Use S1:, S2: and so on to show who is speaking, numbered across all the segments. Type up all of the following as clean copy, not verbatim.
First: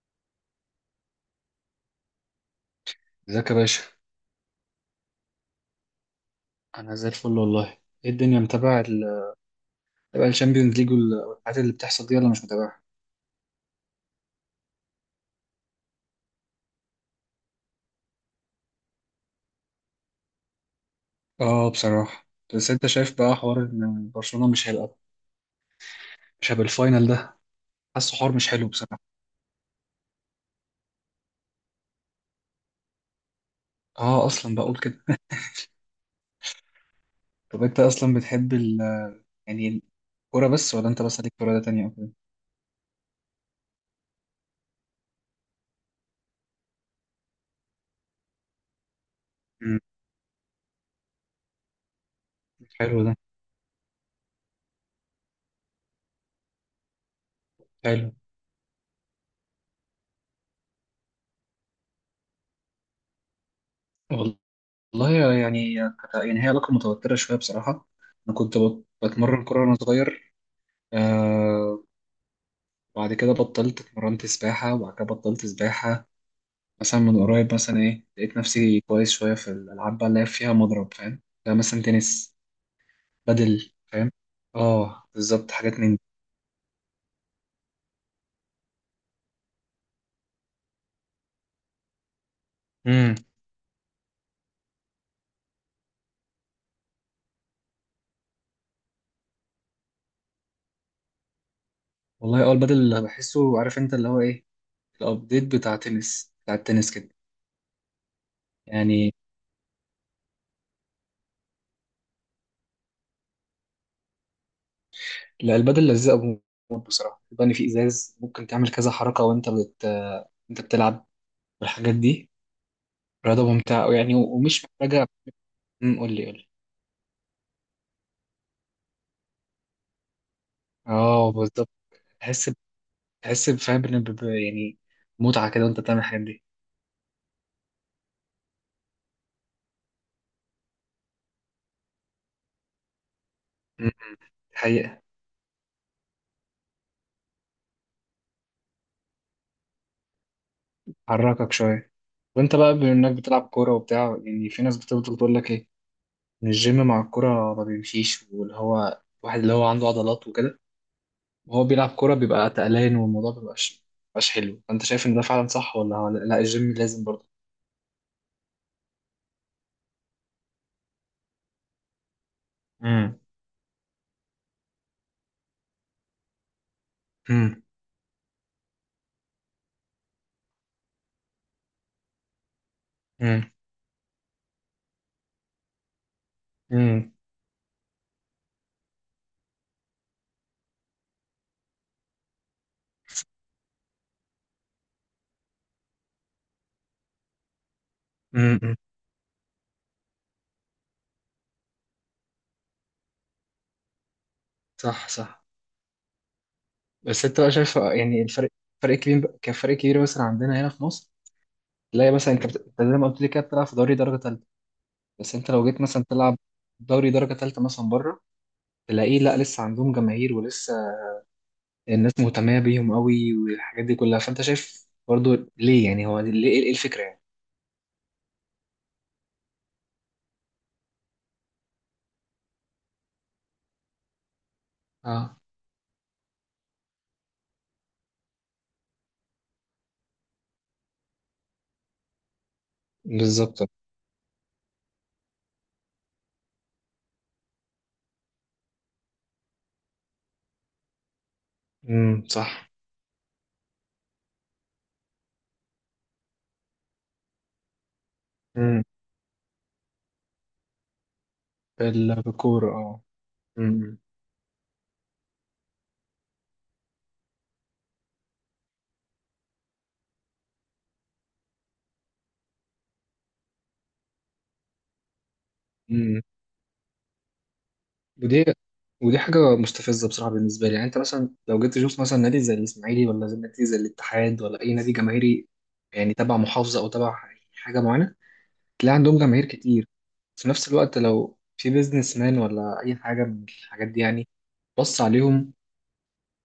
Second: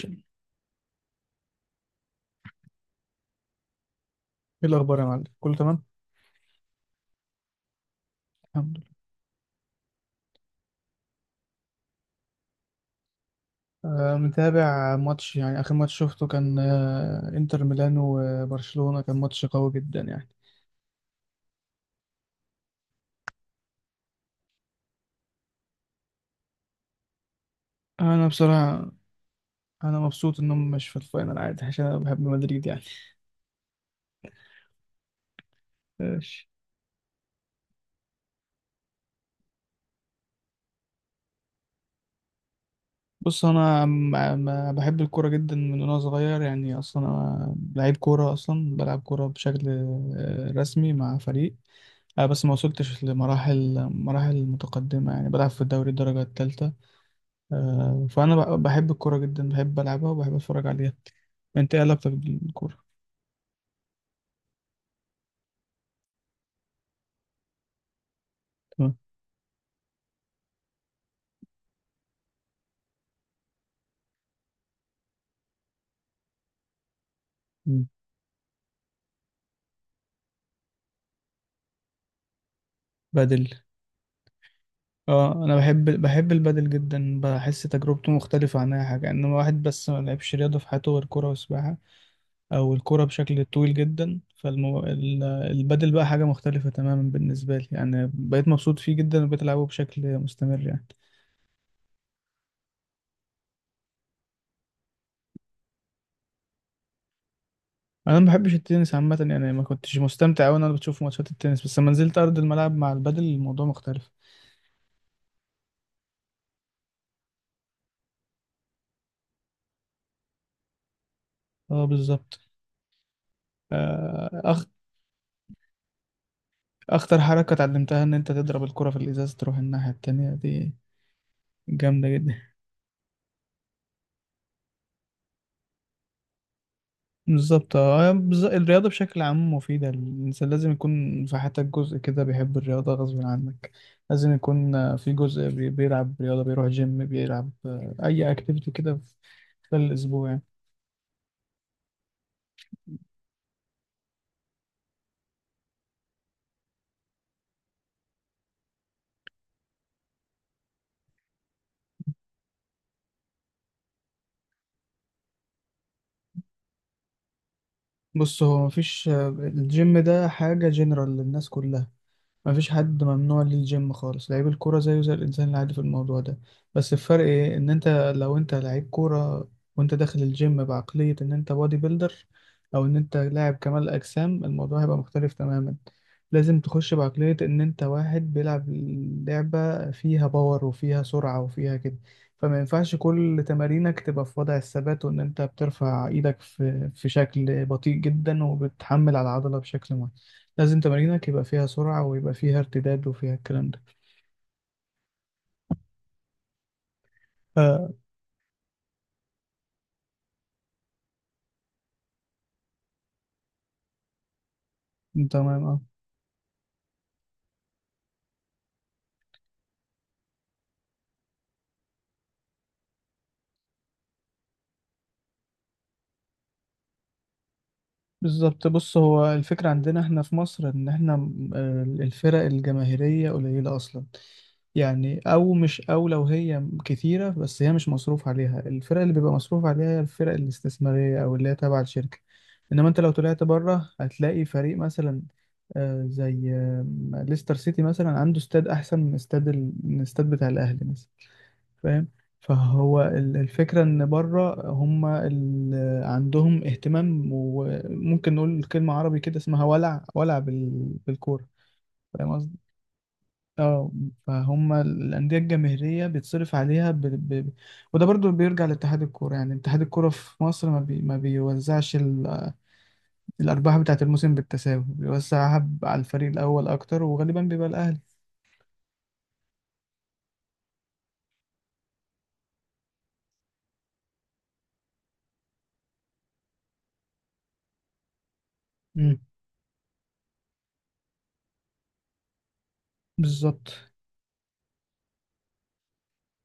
S1: ايه.
S2: ازيك يا باشا.
S1: الاخبار يا معلم، كله تمام؟
S2: انا زي الفل والله. ايه الدنيا،
S1: الحمد
S2: متابع
S1: لله.
S2: متابع الشامبيونز ليج والحاجات اللي بتحصل دي، ولا مش متابعها؟
S1: متابع ماتش، يعني اخر ماتش شفته كان انتر ميلان وبرشلونة، كان ماتش قوي جدا يعني.
S2: اه بصراحه، بس انت شايف بقى حوار ان برشلونه مش هيبقى الفاينل ده؟ حاسه
S1: انا
S2: حوار مش حلو
S1: بصراحة،
S2: بصراحه.
S1: انا مبسوط انهم مش في الفاينل، عادي، عشان انا بحب مدريد يعني.
S2: اه اصلا بقول كده.
S1: ماشي.
S2: طب انت اصلا بتحب يعني الكوره بس، ولا انت بس ليك في رياضه تانية او كده؟
S1: بص، بحب الكوره جدا من وانا صغير يعني، اصلا انا لعيب كوره، اصلا بلعب كوره بشكل
S2: امم
S1: رسمي مع فريق. بس ما
S2: حلو
S1: وصلتش
S2: ده.
S1: لمراحل متقدمه يعني، بلعب في الدوري الدرجه الثالثه.
S2: حلو.
S1: فأنا بحب الكورة جدا، بحب ألعبها وبحب أتفرج عليها. أنت إيه علاقتك بالكورة؟
S2: والله يعني هي علاقه متوتره شويه بصراحه. انا كنت
S1: تمام.
S2: بتمرن كوره وانا صغير. آه، وبعد كده بطلت، اتمرنت سباحة وبعد كده بطلت سباحة. مثلا من قريب مثلا
S1: مم.
S2: ايه لقيت نفسي كويس شوية في الألعاب بقى اللي هي فيها مضرب، فاهم؟ زي مثلا تنس،
S1: بدل.
S2: بدل، فاهم؟ اه
S1: اه،
S2: بالظبط،
S1: انا
S2: حاجات
S1: بحب
S2: من دي.
S1: بحب البدل جدا، بحس تجربته مختلفه عن اي حاجه، انما واحد بس ما لعبش رياضه في حياته غير كوره وسباحه، او الكوره
S2: امم
S1: بشكل طويل جدا، البدل بقى حاجه مختلفه تماما بالنسبه لي يعني، بقيت مبسوط فيه جدا وبقيت العبه بشكل مستمر يعني.
S2: والله اه البدل اللي بحسه، عارف انت اللي هو ايه، الأبديت بتاع تنس بتاع التنس كده.
S1: انا ما بحبش التنس
S2: يعني
S1: عامه يعني، ما كنتش مستمتع وانا بشوف ماتشات التنس، بس لما نزلت ارض الملعب مع البدل الموضوع مختلف.
S2: لا البدل لذيذة موت بصراحة. يبقى إن في إزاز ممكن تعمل كذا حركة وأنت أنت بتلعب
S1: اه
S2: والحاجات دي.
S1: بالظبط.
S2: رياضة ممتعة أوي يعني
S1: آه، أخ...
S2: ومش محتاجة. قول لي قول لي.
S1: أخطر حركة اتعلمتها إن أنت تضرب الكرة في الإزاز تروح الناحية التانية دي.
S2: اه بالظبط.
S1: جامدة جدا.
S2: تحس، تحس فاهم إن يعني متعة كده وأنت بتعمل الحاجات دي.
S1: بالظبط. الرياضة بشكل عام مفيدة، الإنسان لازم يكون في حياتك جزء كده بيحب الرياضة غصب عنك.
S2: م- م.
S1: لازم يكون
S2: حقيقة،
S1: في جزء بيلعب رياضة، بيروح جيم، بيلعب أي أكتيفيتي كده في في الأسبوع يعني.
S2: حركك شوية. وأنت بقى بما إنك بتلعب كورة وبتاع، يعني في ناس بتفضل تقول لك إيه، إن الجيم مع الكورة ما بيمشيش، واللي هو واحد اللي هو عنده عضلات وكده وهو بيلعب كورة بيبقى تقلان والموضوع مبيبقاش حلو. أنت شايف إن ده فعلا صح، ولا ولا لا الجيم لازم برضه؟
S1: بص، هو مفيش، الجيم ده حاجة جنرال للناس كلها، مفيش حد
S2: م-
S1: ممنوع ليه الجيم خالص. لعيب الكورة زيه زي الإنسان العادي في الموضوع ده. بس الفرق إيه؟
S2: م-
S1: إن أنت، لو أنت لعيب كورة وأنت داخل الجيم بعقلية إن أنت بودي بيلدر، أو إن أنت
S2: امم
S1: لاعب كمال أجسام، الموضوع هيبقى مختلف تماما. لازم تخش
S2: امم
S1: بعقلية إن أنت واحد بيلعب لعبة فيها باور وفيها سرعة وفيها كده. فما ينفعش كل تمارينك تبقى في وضع الثبات، وإن أنت بترفع إيدك في في شكل بطيء جدا
S2: م- م.
S1: وبتحمل على العضلة بشكل معين. لازم تمارينك يبقى فيها سرعة ويبقى فيها ارتداد وفيها الكلام ده.
S2: صح صح. بس انت بقى شايف
S1: آه.
S2: يعني الفرق، فرق كبير كان فرق كبير مثلا عندنا هنا في مصر. تلاقي مثلا انت أنت زي ما قلت لي كده بتلعب في دوري درجه ثالثه، بس انت
S1: تمام.
S2: لو
S1: اه
S2: جيت مثلا تلعب دوري درجه ثالثه مثلا بره، تلاقيه لا لسه عندهم جماهير ولسه الناس مهتمه بيهم قوي والحاجات دي كلها. فانت شايف برضو ليه، يعني هو ليه، ايه الفكره يعني؟
S1: بالظبط. بص، هو الفكرة عندنا احنا في مصر ان احنا الفرق الجماهيرية قليلة اصلا يعني،
S2: اه
S1: او مش، او لو هي كتيرة بس هي مش مصروف عليها. الفرق اللي بيبقى مصروف عليها هي الفرق الاستثمارية، او اللي هي تابعة للشركة. انما انت لو طلعت
S2: بالظبط.
S1: بره هتلاقي فريق مثلا، آه، زي آه، ليستر سيتي مثلا، عنده استاد احسن من استاد من الاستاد بتاع الاهلي مثلا. فاهم؟
S2: صح.
S1: فهو الفكرة إن بره هم عندهم اهتمام، وممكن نقول
S2: امم.
S1: كلمة عربي كده اسمها ولع، ولع بالكورة. فاهم قصدي؟
S2: بالكوره اه.
S1: اه.
S2: امم.
S1: فهم الأندية الجماهيرية بيتصرف عليها وده برضو بيرجع لاتحاد الكورة يعني. اتحاد الكورة في مصر، ما بيوزعش الأرباح بتاعة الموسم بالتساوي، بيوزعها على
S2: امم.
S1: الفريق الأول أكتر، وغالبا بيبقى الأهلي.
S2: ودي ودي حاجه مستفزه بصراحه بالنسبه لي. يعني انت مثلا لو جيت تشوف مثلا نادي زي الاسماعيلي، ولا زي نادي زي الاتحاد، ولا اي نادي جماهيري يعني تبع محافظه او تبع حاجه معينه، تلاقي
S1: مم.
S2: عندهم جماهير كتير. في نفس الوقت لو في بيزنس مان ولا أي حاجة من
S1: بالظبط.
S2: الحاجات دي، يعني بص عليهم.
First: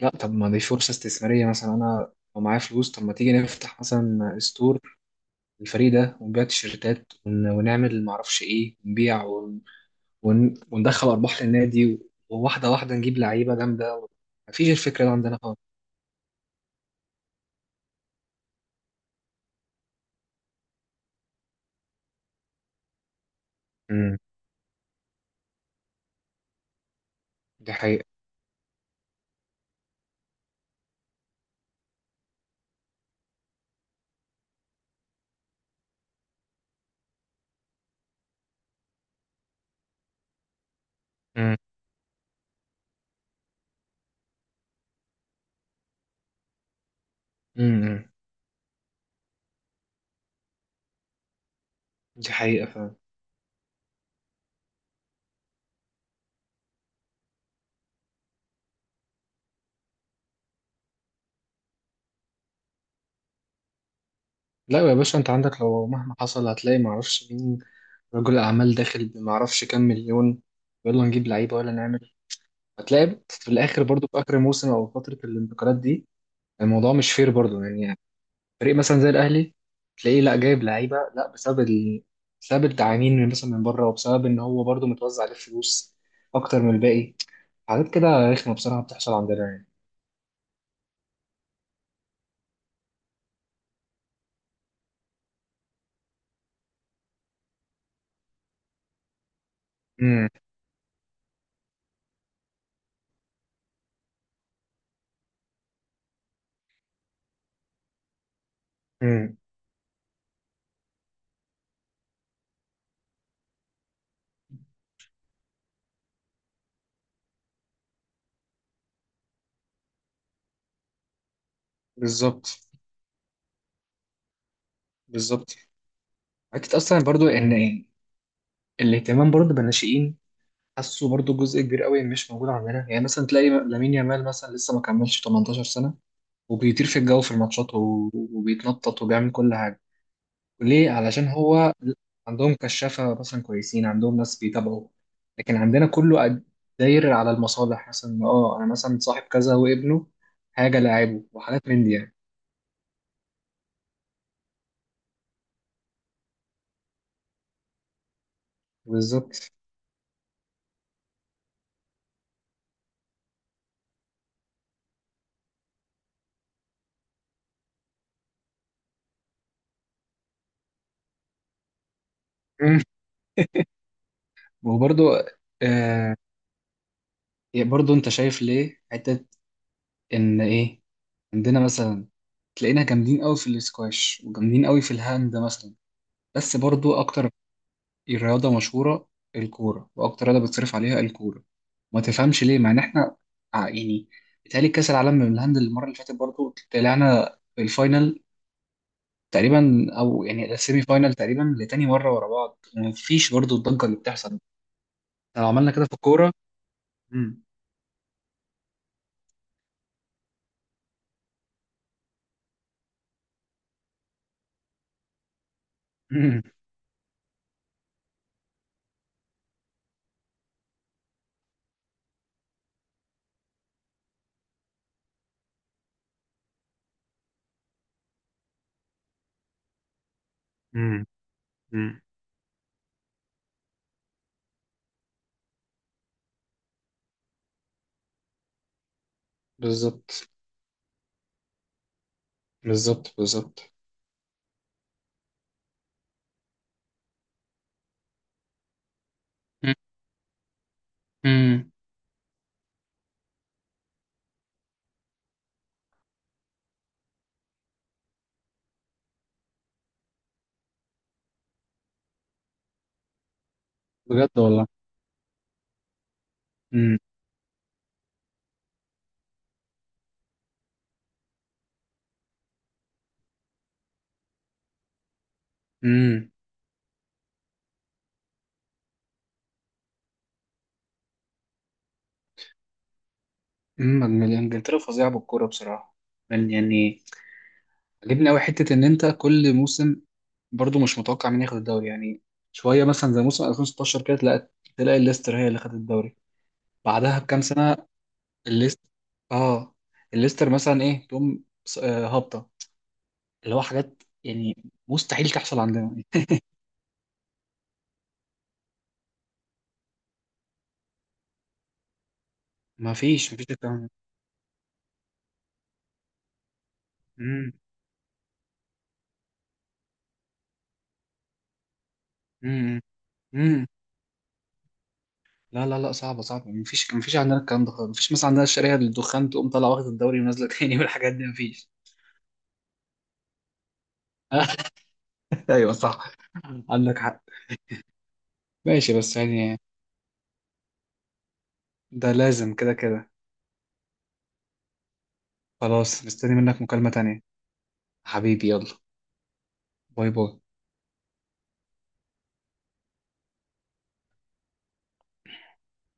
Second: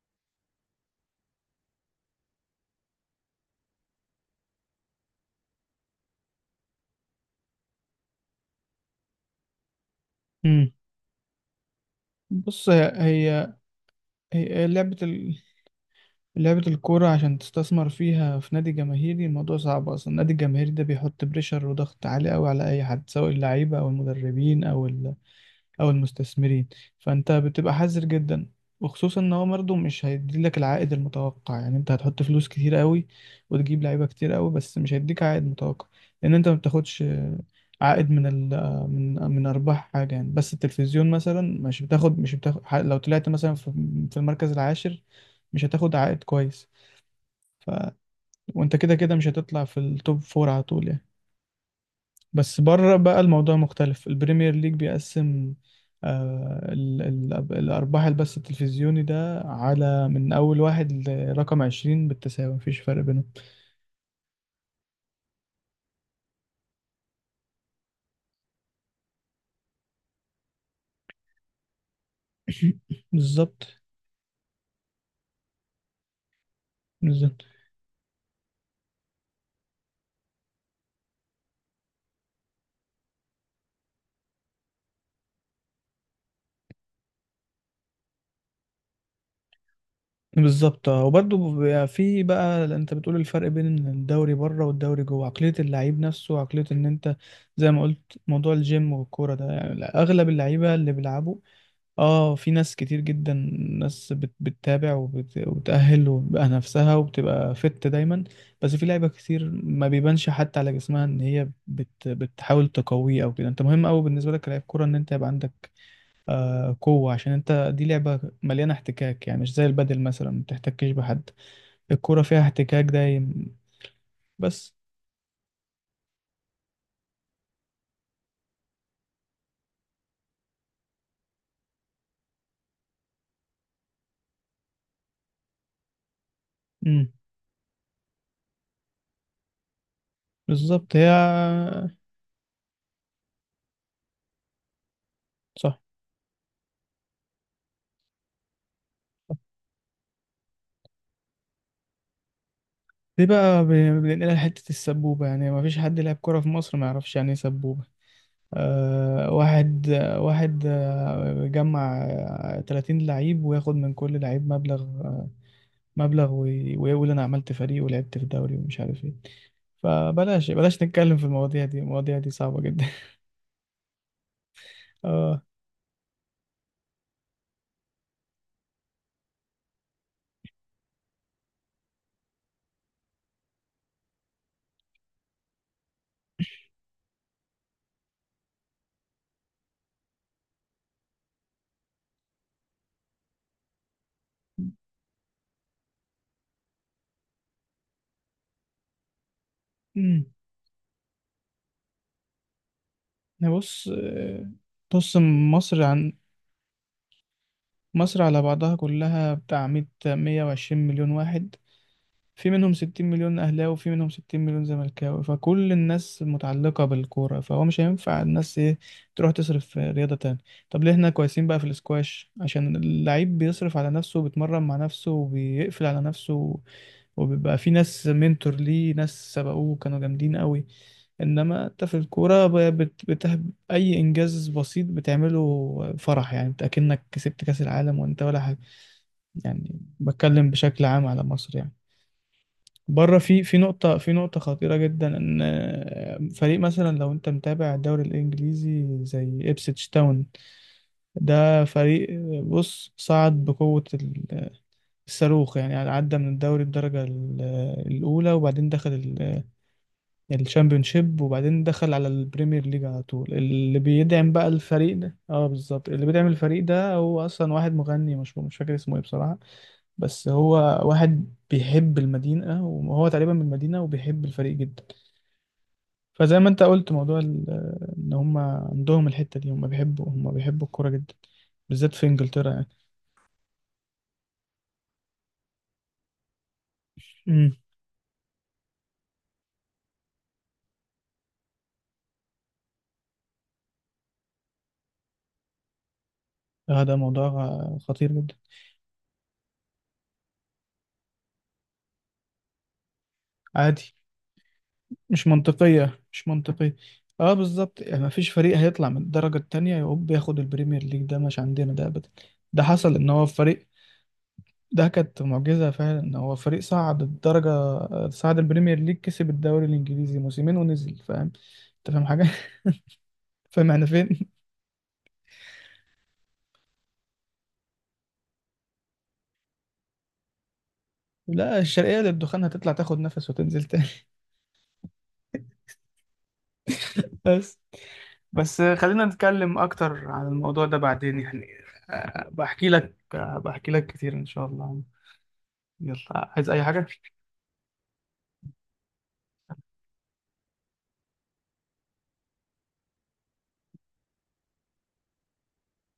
S2: لا طب ما دي فرصة استثمارية. مثلا أنا لو معايا فلوس، طب ما تيجي نفتح مثلا ستور الفريق ده ونبيع تيشيرتات ونعمل معرفش إيه، نبيع
S1: مم.
S2: وندخل أرباح للنادي.
S1: بص،
S2: وواحدة
S1: هي
S2: واحدة نجيب
S1: هي
S2: لعيبة جامدة.
S1: هي
S2: مفيش
S1: لعبة
S2: الفكرة دي عندنا خالص.
S1: لعبة الكورة عشان تستثمر فيها في نادي جماهيري، الموضوع صعب أصلا. النادي الجماهيري ده بيحط بريشر وضغط عالي أوي على أي حد، سواء اللعيبة أو
S2: امم.
S1: المدربين أو المستثمرين. فأنت
S2: دي
S1: بتبقى
S2: حقيقة.
S1: حذر جدا، وخصوصا إن هو برضه مش هيديلك العائد المتوقع يعني. أنت هتحط فلوس كتير أوي وتجيب لعيبة كتير أوي، بس مش هيديك عائد متوقع، لأن أنت ما بتاخدش عائد من ال من من أرباح حاجة يعني. بس التلفزيون
S2: امم.
S1: مثلا، مش بتاخد لو طلعت مثلا في في المركز العاشر، مش هتاخد عائد كويس.
S2: امم.
S1: وانت كده كده مش هتطلع في التوب فور على طول يعني.
S2: دي
S1: بس
S2: حقيقة
S1: بره
S2: فعلا.
S1: بقى الموضوع مختلف، البريمير ليج بيقسم آه ال ال الأرباح، البث التلفزيوني ده، على من أول واحد لرقم عشرين بالتساوي، مفيش فرق بينهم.
S2: لا يا باشا انت عندك لو مهما حصل هتلاقي معرفش مين، رجل اعمال داخل بمعرفش كام مليون، يلا نجيب لعيبه ولا نعمل. هتلاقي في
S1: بالظبط،
S2: الاخر برضو في اخر الموسم او فتره الانتقالات دي، الموضوع مش فير
S1: بالظبط،
S2: برضو يعني. فريق مثلا زي الاهلي، تلاقيه لا جايب لعيبه لا بسبب بسبب التعامين من مثلا من بره، وبسبب ان هو برضو متوزع عليه فلوس اكتر من الباقي. حاجات كده رخمه بصراحه بتحصل عندنا يعني.
S1: بالظبط. اه وبرضه بيبقى في بقى، انت بتقول الفرق بين الدوري بره والدوري جوه، عقلية اللعيب نفسه وعقلية ان انت، زي ما قلت، موضوع الجيم والكورة ده يعني.
S2: امم.
S1: اغلب اللعيبة اللي بيلعبوا، اه، في ناس كتير جدا، ناس بتتابع وبتأهل وبتبقى نفسها وبتبقى فت دايما. بس في لعيبة
S2: امم.
S1: كتير ما بيبانش حتى على جسمها ان هي بتحاول تقويه او كده. انت مهم قوي بالنسبة لك كلاعب كورة ان انت يبقى عندك قوة، عشان انت دي لعبة مليانة احتكاك يعني، مش زي البادل مثلا ما بتحتكش بحد، الكورة فيها
S2: بالظبط.
S1: احتكاك دايم بس.
S2: بالظبط. حته اصلا برضو ان الاهتمام برضو بالناشئين، حاسه برضو جزء كبير قوي مش موجود عندنا. يعني مثلا تلاقي لامين يامال مثلا لسه ما كملش 18 سنة وبيطير في
S1: امم.
S2: الجو في الماتشات وبيتنطط وبيعمل كل حاجة. ليه؟
S1: بالظبط
S2: علشان هو عندهم كشافة مثلا كويسين، عندهم ناس بيتابعوا. لكن
S1: صح.
S2: عندنا كله داير على المصالح. مثلا اه انا مثلا صاحب كذا وابنه حاجة لاعبه وحاجات من دي يعني.
S1: دي بقى بننقلها لحتة السبوبة يعني. ما فيش حد يلعب كورة في مصر ما يعرفش يعني ايه سبوبة.
S2: بالظبط.
S1: واحد، جمع 30 لعيب وياخد من كل لعيب مبلغ، ويقول انا عملت فريق ولعبت في دوري ومش عارف ايه. فبلاش، بلاش نتكلم في المواضيع دي، المواضيع دي صعبة
S2: مم.
S1: جدا.
S2: وبرضو،
S1: اه.
S2: آه، برضو انت شايف ليه حتة ان ايه عندنا مثلا تلاقينا جامدين قوي في الاسكواش وجامدين قوي في الهاند مثلا. بس برضو اكتر رياضه مشهوره الكوره، واكتر رياضه بتصرف عليها الكوره. ما تفهمش ليه مع ان احنا يعني بيتهيألي كاس العالم من الهاند المره اللي فاتت برضو طلعنا في الفاينل تقريبا، او
S1: امم.
S2: يعني السيمي فاينل تقريبا، لتاني مره ورا بعض وما فيش برضو الضجه
S1: بص
S2: اللي بتحصل.
S1: آه، بص.
S2: احنا لو عملنا
S1: مصر
S2: كده في
S1: عن
S2: الكوره. مم.
S1: مصر على بعضها كلها بتاع 100 120 مليون واحد، في منهم 60 مليون اهلاوي وفي منهم 60 مليون زملكاوي، فكل الناس
S2: مم.
S1: متعلقة بالكورة، فهو مش هينفع الناس ايه، تروح تصرف في رياضة تانية. طب ليه احنا كويسين بقى في الاسكواش؟ عشان اللعيب بيصرف على نفسه وبيتمرن مع نفسه وبيقفل على نفسه، وبيبقى في ناس منتور ليه، ناس سبقوه كانوا جامدين قوي.
S2: مم.
S1: انما انت في
S2: مم.
S1: الكورة اي انجاز بسيط بتعمله فرح يعني، انت اكنك كسبت كاس العالم وانت ولا حاجة، يعني
S2: بالظبط.
S1: بتكلم بشكل عام على مصر يعني.
S2: بالظبط.
S1: بره في
S2: بالظبط.
S1: في نقطة خطيرة جدا، ان فريق مثلا، لو انت متابع الدوري الانجليزي، زي ابسيتش تاون، ده
S2: مم.
S1: فريق، بص صعد بقوة الصاروخ يعني، يعني عدى من الدوري الدرجة الأولى، وبعدين دخل الشامبيونشيب، وبعدين دخل على البريمير ليج على طول. اللي بيدعم
S2: بجد
S1: بقى
S2: والله.
S1: الفريق ده، اه بالظبط، اللي بيدعم الفريق ده هو اصلا واحد مغني مشهور، مش فاكر اسمه ايه بصراحة، بس هو واحد بيحب المدينة وهو تقريبا من المدينة وبيحب الفريق جدا.
S2: مم.
S1: فزي ما انت قلت موضوع ان هم عندهم الحتة دي، هم بيحبوا الكورة جدا، بالذات في انجلترا يعني.
S2: انجلترا فظيعه بالكوره بصراحه. يعني
S1: امم.
S2: عجبني قوي حته ان انت كل موسم برضو مش متوقع مين ياخد الدوري يعني. شويه مثلا زي موسم 2016 كده، تلاقي الليستر هي اللي خدت الدوري.
S1: هذا
S2: بعدها
S1: موضوع
S2: بكام سنه
S1: خطير جدا.
S2: الليستر، اه الليستر مثلا ايه تقوم هابطه، اللي هو
S1: عادي.
S2: حاجات يعني
S1: مش
S2: مستحيل تحصل عندنا.
S1: منطقية مش منطقية اه بالظبط، يعني مفيش فريق هيطلع من الدرجة التانية يقوم ياخد البريمير ليج، ده مش عندنا ده ابدا. ده حصل
S2: ما
S1: ان هو
S2: فيش ما فيش
S1: فريق،
S2: الكلام ده.
S1: ده كانت معجزة فعلا، ان هو فريق صعد الدرجة،
S2: امم.
S1: صعد البريمير ليج، كسب الدوري الانجليزي موسمين ونزل. فاهم؟ انت فاهم حاجة؟
S2: امم. امم.
S1: فاهم احنا فين؟
S2: لا لا لا صعبه صعبه، ما فيش ما فيش عندنا الكلام ده خالص. ما فيش مثلا عندنا الشريحه الدخان تقوم طالعه واخد الدوري ونازله تاني والحاجات دي، ما
S1: لا،
S2: فيش.
S1: الشرقية للدخان هتطلع تاخد نفس وتنزل تاني.
S2: ايوه صح، عندك حق.
S1: بس، بس
S2: ماشي
S1: خلينا
S2: بس
S1: نتكلم
S2: يعني
S1: أكتر عن الموضوع ده بعدين يعني،
S2: ده لازم كده كده.
S1: بحكي لك كتير إن شاء الله.
S2: خلاص،
S1: يلا،
S2: مستني
S1: عايز
S2: منك
S1: أي
S2: مكالمة
S1: حاجة؟
S2: تانية. حبيبي يلا. باي باي.